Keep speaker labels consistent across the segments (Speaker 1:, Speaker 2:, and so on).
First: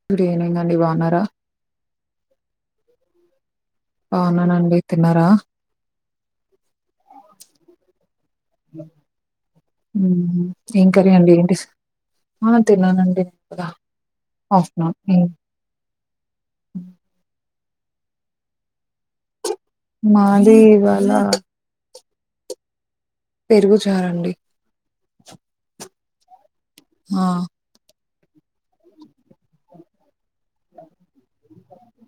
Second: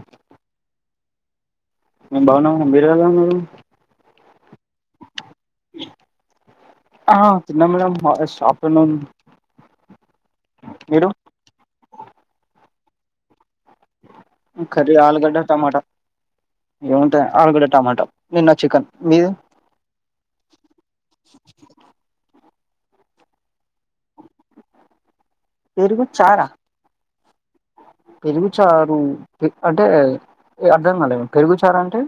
Speaker 1: ఇప్పుడే నే గండి బన్నారా
Speaker 2: మేం బాగున్నాంమండి మీరెలా ఉన్నారు
Speaker 1: అవునానండి తిన్నారా
Speaker 2: ఆ తిన్న మేడమ్ ఆ షాప్
Speaker 1: హ్మ్. ఏం
Speaker 2: మీరు
Speaker 1: కర్రీ అండి? ఏంటి స్ ఆ తిన్నానండి కూడా
Speaker 2: కర్రి
Speaker 1: ఆఫ్టర్నూన్.
Speaker 2: ఆలుగడ్డ టమాటా
Speaker 1: హ్మ్.
Speaker 2: ఏముంటాయి ఆలగడ్డ టమాటా నిన్న చికెన్ మీది
Speaker 1: మాది ఇవాళ పెరుగు చారండి
Speaker 2: పెరుగు చారా
Speaker 1: ఆ
Speaker 2: పెరుగు చారు అంటే ఏ అర్ధం కాలేదు పెరుగుచార అంటే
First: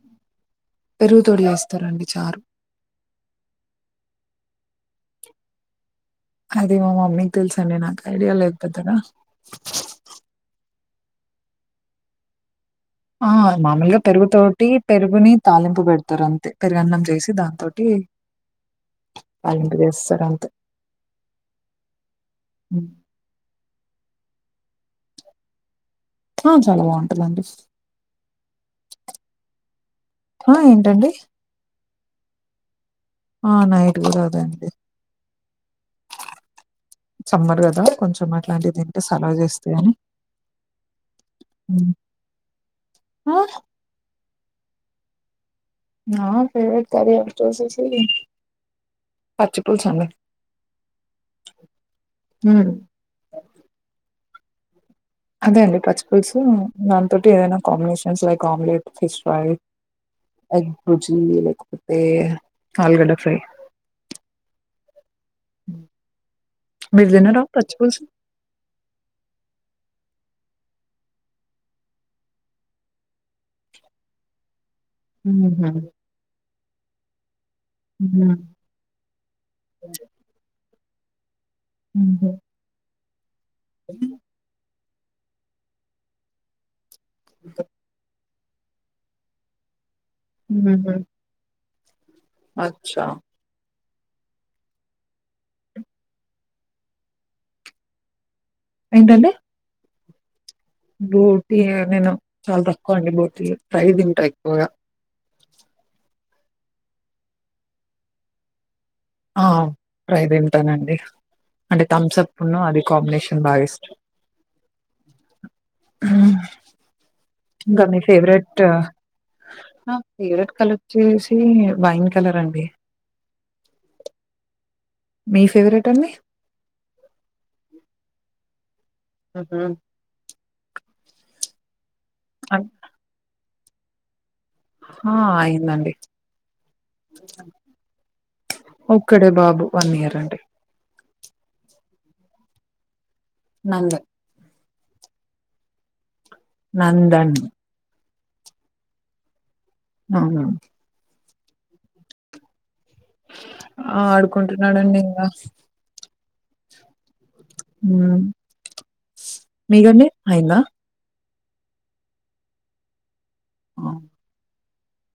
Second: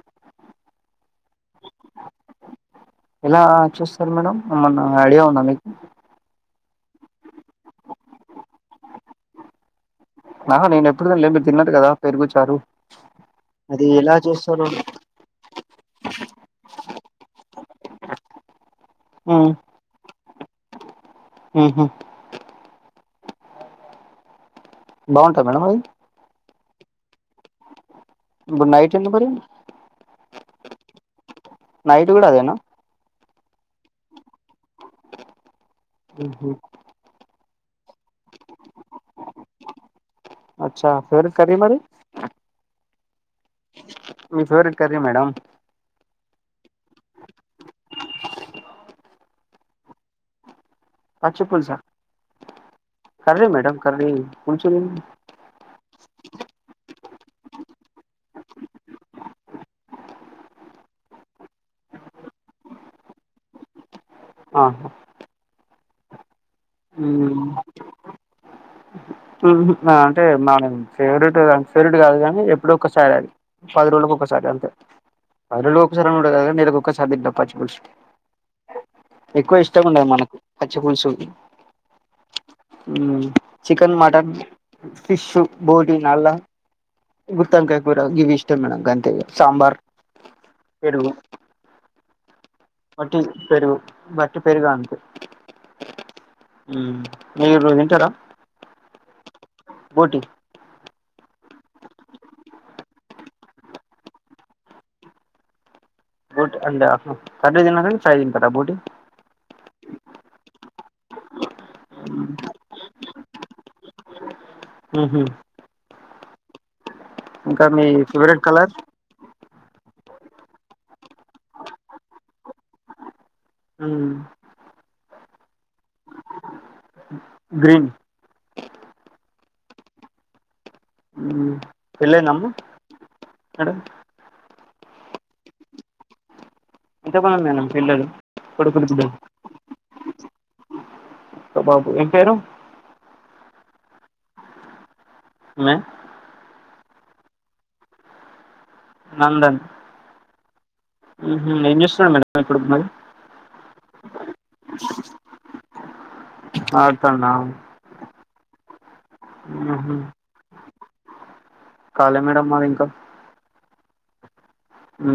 Speaker 1: పెరుగుతోటి చేస్తారండి చారు.
Speaker 2: ఇలా చూస్తారు మేడం ఏమైనా ఐడియా ఉంద మీకు
Speaker 1: అదే మా మమ్మీకి మీకు తెలుసండి నాకు ఐడియా లేదు పెద్దగా
Speaker 2: ఇప్పుడు దకా లేంది మీరు తిన్న కదా పెరుగు చారు
Speaker 1: ఆ
Speaker 2: అది
Speaker 1: మామూలుగా
Speaker 2: ఎలా చేస్తారు
Speaker 1: పెరుగుతోటి పెరుగుని తాలింపు పెడు తరంతే పెరిగన్నం చేసి దాంతోటి తాలింపు వేస్తారా
Speaker 2: హ్ హ్
Speaker 1: హ్మ్.
Speaker 2: బాగుంటాదా మేడం అది
Speaker 1: ఆ చాలా బాగుంటదండి
Speaker 2: ఇప్పుడు నైట్ ఏంది మరి
Speaker 1: ఆ ఏంటండి
Speaker 2: నైట్ కూడా అదేనా
Speaker 1: ఆ నైట్ కూడా అదే అండి
Speaker 2: హ్ హు
Speaker 1: సమ్మర్ కదా కొంచెం అట్లాంటివి తింటే సలవు చేస్తాయి అని
Speaker 2: అచ్చ ఫేవరెట్ కర్రీ మరి
Speaker 1: హ
Speaker 2: మీ ఫేవరెట్ కర్రీ మేడం
Speaker 1: ఆ ఫేవరెట్ కర్రి వచ్చే చేసి సి పచిపులుసు అండి
Speaker 2: పచ్చిపుల్సా
Speaker 1: హ్మ్
Speaker 2: కర్రి మేడమ్ కర్రి కొంచెము
Speaker 1: అదే అండి పచ్చి పులుసు దానీతోటి ఏదైనా combinations like omelette, fish fry, egg bhurji లేకపోతే ఆలుగడ్డ ఫ్రై
Speaker 2: ఆహా
Speaker 1: మీరు తినరా పచ్చిపూల్స్
Speaker 2: హ్ హ్ అంటే మనం ఫేవరెట్ ఫేవరెట్ కాదు గాని ఎప్పుడో ఒక్కసారి అది పది రోజులకి ఒక్కసారి అంతే
Speaker 1: ఊహూ
Speaker 2: పది లో ఒక సారి కాదు గాని నెకొక్క క్కసారి పచ్చిపులుసు
Speaker 1: ఊహూ
Speaker 2: ఎక్కువ ఇష్టం ఉండదు మనకు పచ్చిపుల్సు
Speaker 1: ఉండే
Speaker 2: ఉ చికెన్ మటన్ ఫిష్ బోటీ నల్ల గుత్తంకాయ కురా గివీష్ మేడం గంతే ఇగ సాంబార్
Speaker 1: హ హా
Speaker 2: ఒకటి పెరుగు వట్టి పెరుగు అంతే ఉ మీరు తింటారా
Speaker 1: ఏంటండి
Speaker 2: బోటి
Speaker 1: బోటీ నేను చాలా తక్కువ అండి బోటీ ప్రై తింటా ఎక్కువగా
Speaker 2: బోట్ అండ్ ఆహా కర్రీ తినరు కానీ ఫ్రై తింటారా బోటి
Speaker 1: ఆ ఫ్రై తింటానండి అంటే థమ్సప్ ఉన్నో అది కాంబినేషన్ బాగా ఇష్టం
Speaker 2: ఉహు
Speaker 1: ఉమ్
Speaker 2: ఇంకా మీ ఫేవరెట్ కలర్
Speaker 1: నా ఫేవరెట్ కలరోచ్చేసి, వైన్ కలర్ అండి
Speaker 2: ఉమ్
Speaker 1: మీ ఫేవరెట్ అండి
Speaker 2: గ్రీన్
Speaker 1: మ్మ్ హ్మ్
Speaker 2: వెళ్లి నమ్మ మేడం
Speaker 1: ఆ అయిందండి
Speaker 2: ఎంతమంది మేడం పిల్లలు కొడుకులు బిడ్డలు
Speaker 1: ఒక్కడే బాబు వన్ ఇయర్ అం
Speaker 2: ఒక్క బాబు ఏం పేరు
Speaker 1: నంద్
Speaker 2: మే
Speaker 1: నందన్
Speaker 2: నందన్
Speaker 1: అవును
Speaker 2: మ్మ్ హ్మ్ ఏం చేస్సున్నాడు మేడమ్ ఇప్పుడు మరి
Speaker 1: ఆడుకుంటున్నాడండి ఇంగా
Speaker 2: ఆడుతండా
Speaker 1: హ్మ్
Speaker 2: ఊహూ
Speaker 1: మీగండి అయిందా
Speaker 2: కాలే మేడమ్ మాది ఇంకా
Speaker 1: అ
Speaker 2: ఉ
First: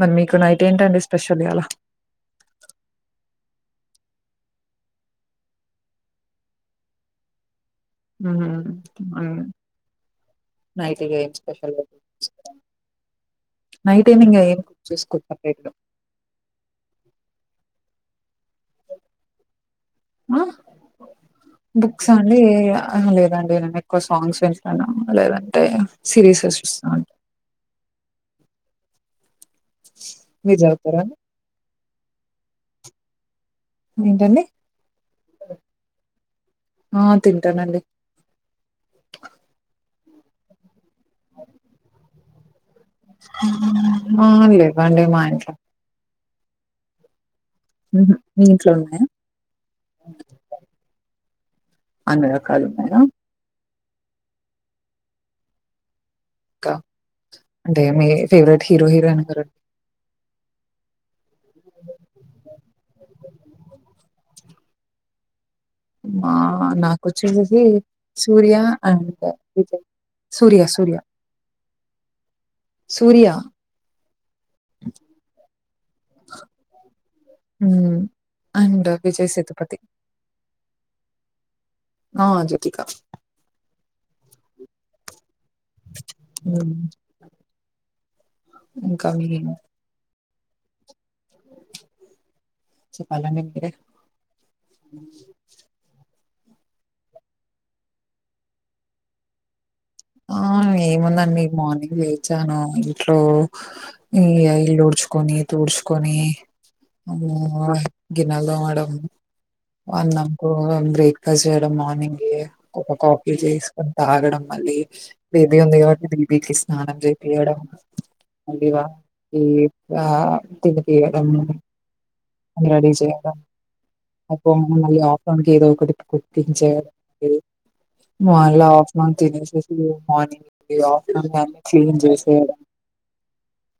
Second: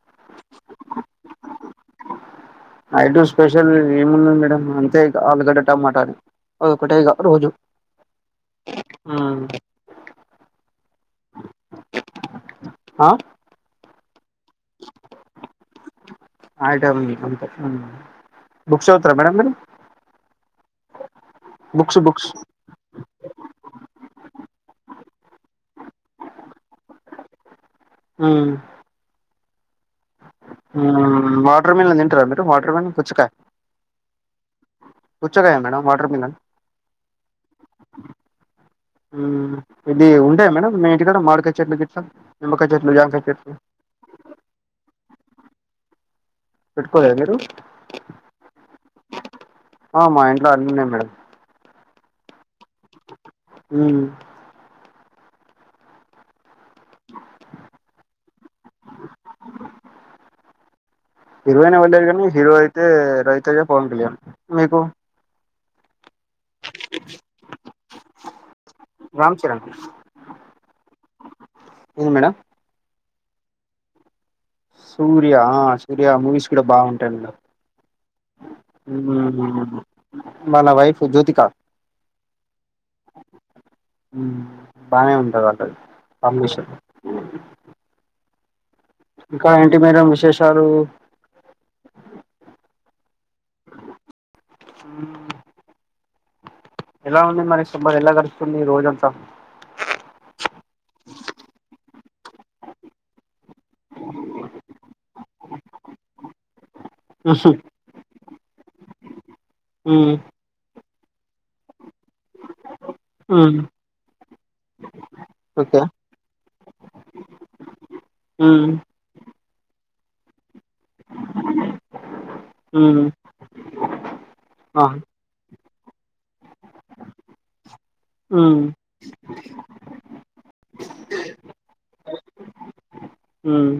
Speaker 1: మరి మీకు నైట్ ఏంటండి స్పెషల్ ఇయ్యాల
Speaker 2: నైటు స్పెషల్ ఏముంది మేడం అంతేగ ఆలుగడ్డ టమాటానే అదొకటె ఇగ రోజు.
Speaker 1: హ్మ్ మ్మ్ నైట్ ఏం స్పెషల్
Speaker 2: అ
Speaker 1: నైట్ ఏం ఇంగా ఏం చేసుకొం సపరేట్
Speaker 2: ఆట అంత బుక్స్ చవుతుర మేడం మీరు
Speaker 1: గా బుక్స్ అండి అ లేదండి ఎక్కువ సాంగ్స్ వింటాను లేదంటే సిరీసెస్ చూస్తా
Speaker 2: ఆ
Speaker 1: మీజాతరా
Speaker 2: వాటర్ మీన్ తింటారా మీరు వాటర్ మీన్ పుచ్చుకాయ
Speaker 1: ఏంటండి
Speaker 2: మేడం వాటర్ మిలన్
Speaker 1: ఆ తింటానండి
Speaker 2: మ్మ్ ఇది ఉంటాయా మేడం మీ ఇంటికాడ మాడికాయ చెట్లు గిట్ట నిమ్మకాయ చెట్టు
Speaker 1: హ అ మ అన్లే వన్ డే మా ఇంట్ల
Speaker 2: పెట్టుకోలే మీరు
Speaker 1: మీరు మీంట్లో ఉన్నయా
Speaker 2: ఆ మా ఇంట్లో అన్నున్నయి మేడం
Speaker 1: అన్నీ రకాలు ఉన్నాయా
Speaker 2: ఉ
Speaker 1: ఇంకా అంటే మీ ఫేవరెట్ హీరో హీరోయిన్ గారండి
Speaker 2: హీరోయిన్ ఎవ్వర్ లేరు కానీ హీరో అయితే రవితేజ పవన్ కళ్యాణ్ మీకు
Speaker 1: మా నాకొచ్చేసేసి సూర్య అంతే
Speaker 2: రామ్ చరణ్
Speaker 1: విజయ్ సూర్య సూర్య
Speaker 2: ఏంది మేడం
Speaker 1: సూర్య
Speaker 2: సూర్య ఆ సూర్య మూవీస్ కూడా బాగు
Speaker 1: ఉమ్ అండ్ విజయ్ సేతుపతి
Speaker 2: వాళ్ళ వైఫ్ జ్యోతిక
Speaker 1: ఆ జ్యోతిక
Speaker 2: ఉ బానే ఉంటాది వాల్
Speaker 1: అ
Speaker 2: ఇంకా ఏంటి మేడం విశేష్ టారూ
Speaker 1: చే అలానేంలే
Speaker 2: మ్మ్ ఎలా ఉంది మరి సమ్మర్ ఎలా గడుస్తుంది రోజంతా
Speaker 1: ఆ ఏముందండి మార్నింగ్ లేచాను ఇంట్లో ఈ ఇల్లు ఉడ్చుకొనీ తుడ్చుకొనీ
Speaker 2: మ్మ్
Speaker 1: అమ్మె గిన్నలు తోమడం అవును
Speaker 2: హ్మ్
Speaker 1: అన్నం కూర బ్రేక్ కాజేయడం మార్నింగే ఒక కాఫీ
Speaker 2: మ్మ్
Speaker 1: చేసుకొని తాగడం మళ్ళీ బేబీ ఉంది
Speaker 2: ఓకే
Speaker 1: కాబట్టి బేబీకి స్నానం చేపియడం
Speaker 2: మ్మ్
Speaker 1: మళ్ళిగా ఈ ఆ
Speaker 2: హ్మ్ ఆ
Speaker 1: [unintelligible] ఒకటి కుకింగ్ చే
Speaker 2: హ్మ్
Speaker 1: మలా అఫమా తిన [unintelligible] మార్నింగ్ ఈ ఆఫ్టర్నూన్ లంచ్ చేంజ్ చేసేయాలి
Speaker 2: ఉహ్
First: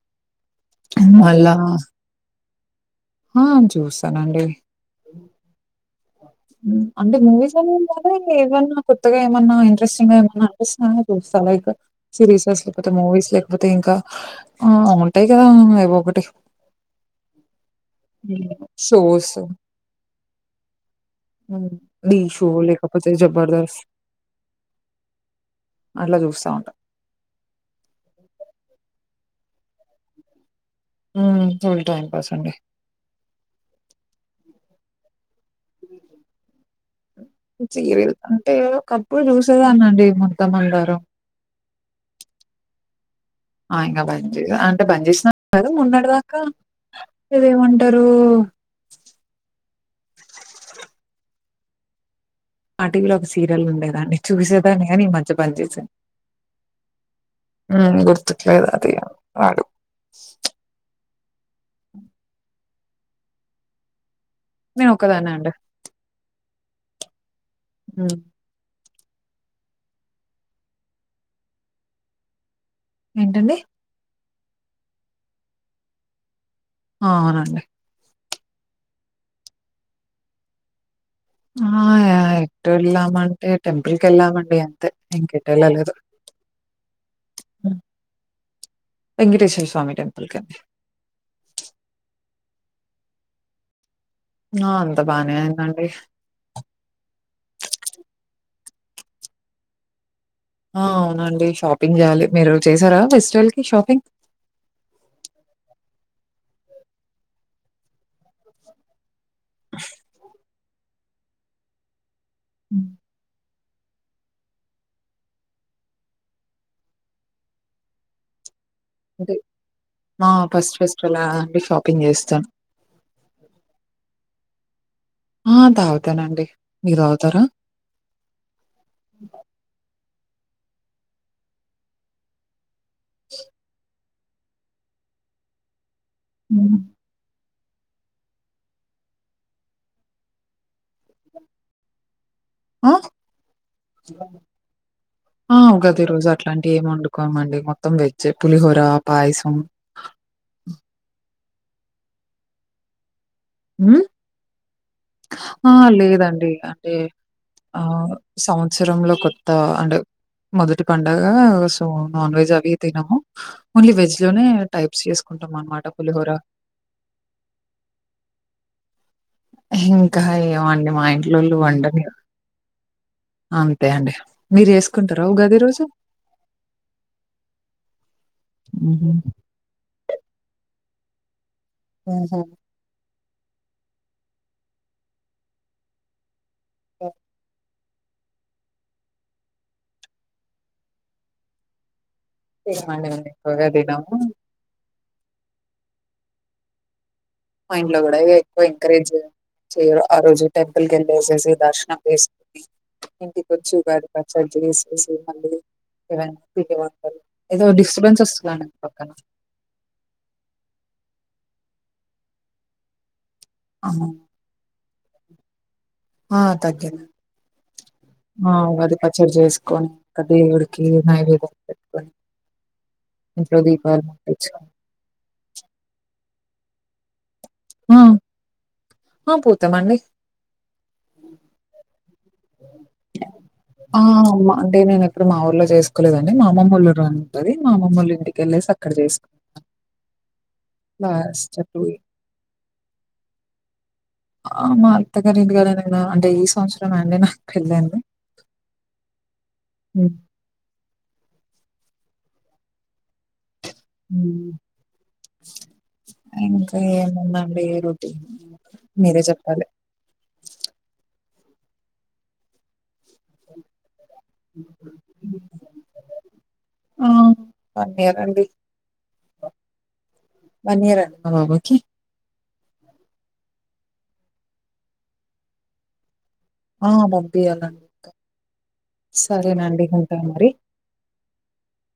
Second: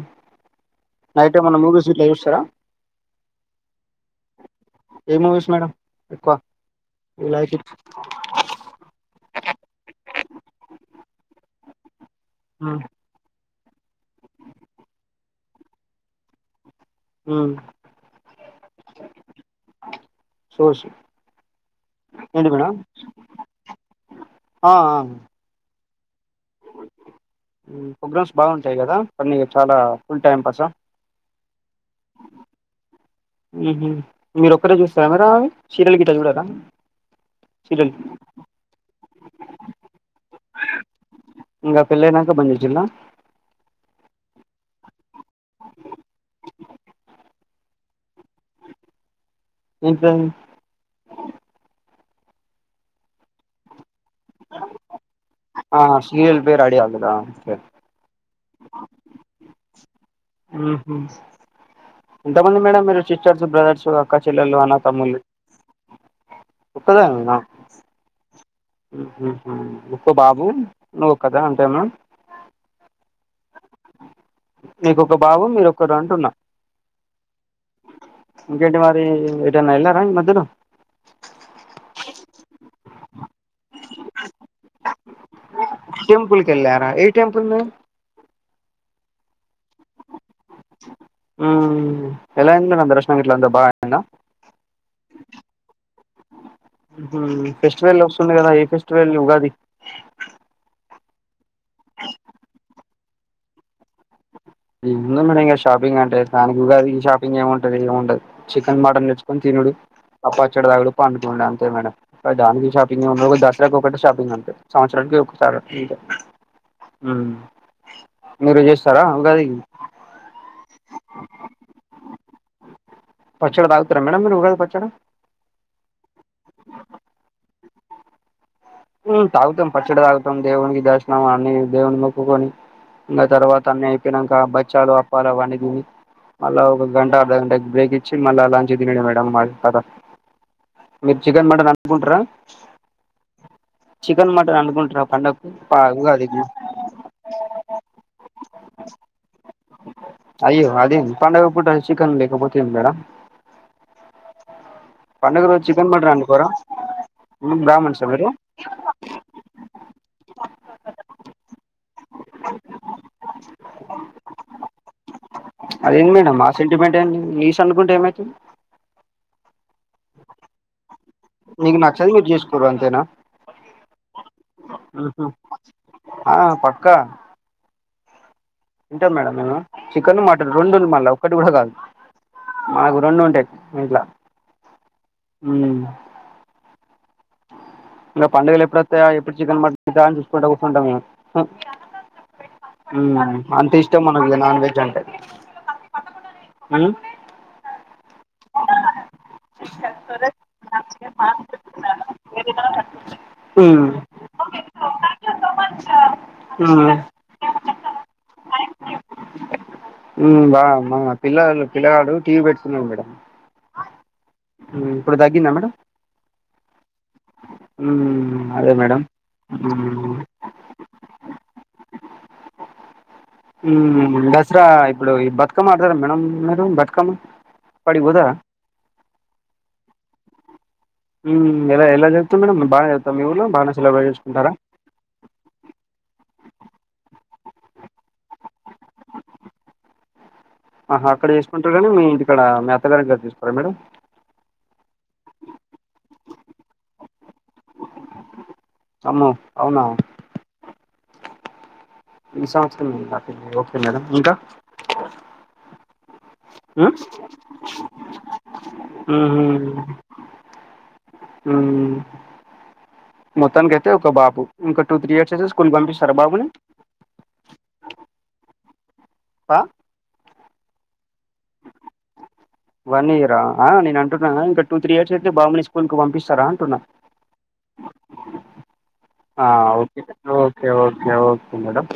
Speaker 2: నైట్
Speaker 1: మళ్ళా
Speaker 2: ఏమన్నా మూవీస్ గిట్లా చూస్తారా
Speaker 1: ఆ చూస్తానండి
Speaker 2: ఏ మూవీస్ మేడం ఎక్కువ
Speaker 1: అంటే
Speaker 2: యూ లైక్
Speaker 1: మూవీస్
Speaker 2: ఇట్
Speaker 1: అనీ ఏం కాదు ఏవన్నా కొత్తగా ఏమన్నా ఇంట్రెస్టింగ్గా ఏమన్నా ఆ చూస్తానే చూస్తాలేక సిరీసా
Speaker 2: హ్మ్
Speaker 1: లేపోతే మూవీస్ లే కాకపోతే ఇంకా ఆ ఉంటాయి కదా ఎవో ఒకటి
Speaker 2: అ
Speaker 1: సూవుసు
Speaker 2: షోస్
Speaker 1: అది
Speaker 2: ఏంటి
Speaker 1: షో
Speaker 2: మేడం
Speaker 1: లేఖపోతే జబర్దస్త్
Speaker 2: ఆ ఆ
Speaker 1: అట్ల చూస్తా ఉంటా
Speaker 2: ప్రోగ్రామ్స్ బాగుంటాయి కదా స నీకు చాలా ఫుల్ టైమ్ పాసా
Speaker 1: హ ఫుల్ టైం పాస్ అండి
Speaker 2: ఊహు మీరు ఒక్కరే చూస్తారా సీరియల్ గిట్లా చూడరా సీరియల్
Speaker 1: ఒకప్పుడు చూసేదాన్ని అండి ముద్దమందారం
Speaker 2: ఇంకా పిల్లైనాక బందించిండా
Speaker 1: ఆ ఇంకా మంచిగా అంటే బంద్ చేసినా అని కాదు మొన్నటి దాకా ఇదేమంటారు
Speaker 2: ఇంట్లో
Speaker 1: మా టీవీలో ఒక సీరియల్ ఉండేదాన్ని చూసేదాన్ని కానీ ఈ మధ్య బంద్ చేసా.
Speaker 2: ఆ సీరాయల్ పేరు ఐడియా రాలేదా
Speaker 1: అద ఆడు
Speaker 2: ఉహు ఎంత మంది మేడం మీరు సిస్టర్స్ బ్రదర్స్ అక్క చెల్లెళ్లు అన్న
Speaker 1: నేను
Speaker 2: తమ్ములు
Speaker 1: ఒక్కదాన్నే అండి.
Speaker 2: ఒక్కదానివేనా
Speaker 1: అ
Speaker 2: ఉహు ఒక్క బాబు నువ్వు ఒక్కతి అంతేనా
Speaker 1: ఏంటండి
Speaker 2: మీకు ఒక బాబు మీరోక్కరు అంటున్నా
Speaker 1: ఆ అవునండి
Speaker 2: ఇంకేంటి మరి ఎటన్నా ఎల్లారా ఇ మధ్యన
Speaker 1: ఆ ఎక్కడ వెళ్ళామంటే టెంపుల్ కెళ్ళామండి అంతే ఇంకె
Speaker 2: టెంపుల్ కెళ్ళారా ఏ టెంపుల్ ను
Speaker 1: హ్మ్. వెంకటేశ్వర స్వామి టెంపుల్ కండి
Speaker 2: ఉమ్ ఎలా అయ్యింది దర్శనం గిట్ల అంత బా
Speaker 1: నో అంత బానే ఉందండి
Speaker 2: టువల్ వస్తుంది కదా ఏ ఫెస్టివల్ ఉగాది
Speaker 1: ఆ అవునండి షాపింగ్ చేయాలి మీరు చేసారా ఫెస్టివల్ కి షాపింగ్
Speaker 2: ఏముందని మేడం ఇంక షాపింగ్ అంటే దానికి ఉగాదికి షాపింగ్ ఏమి ఉంటది ఏం ఉండదు చికెన్ మటన్ తెచ్చు కొని తినుడు ఆ పచ్చడి తాగుడు పండుకుండు అంతే మేడమ్ దానికి
Speaker 1: హ్మ్.
Speaker 2: షాపింగ్ ఉండుడు నెలకు ఒకటి షాపింగ్ అంతే సంవత్సరానికి ఒకసారి అంతే ఉమ్ మీరు చేస్ తరా ఉగాది
Speaker 1: మా ఫస్ట్ ఫెస్టివల్ అండి షాపింగ్ చేస్తాను
Speaker 2: పచ్చడి తాగుతారా మేడం ఉగాది పచ్చడి
Speaker 1: ఆ తాగుతానండి మీరు తాగుతారా
Speaker 2: ఉ తాగుతం పచ్చడి తాగుతం దేవుణ్ణి దర్శనం అన్ని దేవుణ్ణి మక్కుకొని ఇంగ తర్వాత అన్నీ అయ్యి నంకా బచ్చాలు అప్పాలు అవ్వన్ని తిని మళ్ళ
Speaker 1: హ్మ్.
Speaker 2: ఒక గంట అర్ద గంట బ్రేక్ ఇచ్చి మళ్ళ లంచ్ తినుడే మేడం మా కద మీరు చికెన్ మటన్ అనుకుంటరా
Speaker 1: అ
Speaker 2: చికెన్ మటన్ అనుకుంటరా పండక్కు
Speaker 1: ఆ
Speaker 2: పా
Speaker 1: గది రోజు
Speaker 2: ఉగాదికి
Speaker 1: అట్లాంటివి ఏం వండుకోమండి మొత్తం వెజ్ పులిహోర పాయసం
Speaker 2: ఒకపూట చికన్ లేకపోతే ఏం మేడం
Speaker 1: ఉమ్
Speaker 2: పండగ రోజు చికెన్ మటన్ వండుకోరా
Speaker 1: అంటే
Speaker 2: బ్రామ్హిన్స్
Speaker 1: ఆహ్, సంవత్సరంలో కొత్త అంటే మొదటి పండగ సో నాన్వెజ్ అవి తినము ఓన్లీ వెజ్ లోనే టైప్స్ చేసుకుంటాం అన్నమాట
Speaker 2: అదేంది
Speaker 1: పులిహోర
Speaker 2: మేడం ఆ సెంటిమెంట్ ఏంది నీస్ అనుకుంటే ఏమైతది
Speaker 1: ఇంకా ఏమండి మా ఇంటి
Speaker 2: మీకు నచ్చది మీరు చేసుకోరు అంతేనా
Speaker 1: అంతే అండి. మీరు చేసుకుంటారా ఉగాది రోజు?
Speaker 2: ఆ హ్ పక్కా
Speaker 1: హుహు.
Speaker 2: తింటాం మేడం మేము చికెన్ మటన్ రెండున్ మా ఒకటి కూడా కాదు
Speaker 1: హుహు.
Speaker 2: మాకు రెండు ఉంటాయి ఇంట్ల హ
Speaker 1: ఓకే.
Speaker 2: ఇంకా పండుగలు ఎప్పుడస్తాయా ఎప్పుడు చికెన్ మటన్ తెత్తరా అని చూసుకుంటా కూసుంటాం మేము
Speaker 1: తినమండి మేము ఎక్కువగా
Speaker 2: అంత ఇష్టం
Speaker 1: తినము.
Speaker 2: మనకు ఇగ నాన్ వెజ్ అంటే అ
Speaker 1: మా ఇంట్లో కూడా ఎక్కువ ఎంకరేజ్ చేయరు ఆ రోజు టెంపుల్ కి వెళ్ళేేసేసి దర్శనం చేసుకుొని ఇంటిక వచ్చి
Speaker 2: మ్మ్
Speaker 1: ఉగాది పచ్చడి చేసేసి మళ్ళీ ఎవైన పిండి
Speaker 2: మ్మ్
Speaker 1: వంటలు ఏదో డిస్టర్బెన్స్ వస్తుందండి. పక్కన
Speaker 2: ఉ మా మా పిల్లలు పిల్లగాడు టీవీ పెట్టుకున్నాడు మేడం
Speaker 1: అవునా
Speaker 2: ఇప్పుడు తగ్గిందా మేడం
Speaker 1: ఆ తగ్గింది
Speaker 2: మ్మ్
Speaker 1: ఆ
Speaker 2: అదే
Speaker 1: అది
Speaker 2: మేడం
Speaker 1: పచ్చడి చేసుకొని
Speaker 2: మ్మ్
Speaker 1: ఇంకా దేవుడికి నైవేద్యం పె కొని
Speaker 2: ఉ దసరా ఇప్పుడు బతుకమ్మ ఆడతారా కదా మేడమ్ మేడం బతుకమ్మ
Speaker 1: ఆ
Speaker 2: కాడికి పోతారా
Speaker 1: ఆ పోతమండి
Speaker 2: ఉ ఎలా ఎలా జ
Speaker 1: ఆ
Speaker 2: చేసుకుంటారా
Speaker 1: మా అంటే నేను ఎప్పుడు మా ఊర్లో చేసుకోలేదండి మా అమ్మమ్మోళ్ళ ది మా అమ్మమ్మోల్లా ఇంటికెళ్లేసి అక్కడ చేసుకుంట
Speaker 2: ఆహా అక్కడ చేసుకుంటరు గానీ మీ ఇంటి కాడ మీ అత్త గారింటికాడ చేసుకోరా మేడం
Speaker 1: ఆ మా అత్తగారు ఇంటి కద అంటే ఈ సంవత్సరం అండి నాకు పెళ్లయింది
Speaker 2: అమ్మో అవునా ఈ సంవత్సరామా మీ పెళ్లై చిన్నద ఇంకా
Speaker 1: హ్మ్. ఇంకా
Speaker 2: ఉమ్
Speaker 1: ఏమన్నాయండి రొటీన్ మీరే చెప్పాలి
Speaker 2: ఉ మొత్తానికయితే అయితే ఒక బాబు ఇంకా టూ త్రీ ఇయర్స్ అయితే స్కూల్ కి పంపిస్తార బాబుని
Speaker 1: రండి
Speaker 2: ఆ
Speaker 1: వన్ ఇయర్ అండి మా బాబుకి
Speaker 2: వన్ ఇయరా ఆ నేను అంటున్నా ఇంకా టూ త్రీ ఇయర్స్ అయితే బాబు ని స్కూల్ క పంపిస్తా స్తారా అంటున్నా
Speaker 1: ఆ పంపియాలండి
Speaker 2: ఆ
Speaker 1: సరేనండి
Speaker 2: ఓకే
Speaker 1: ఉంటా మరి
Speaker 2: ఓకే ఓకే ఓకే మేడం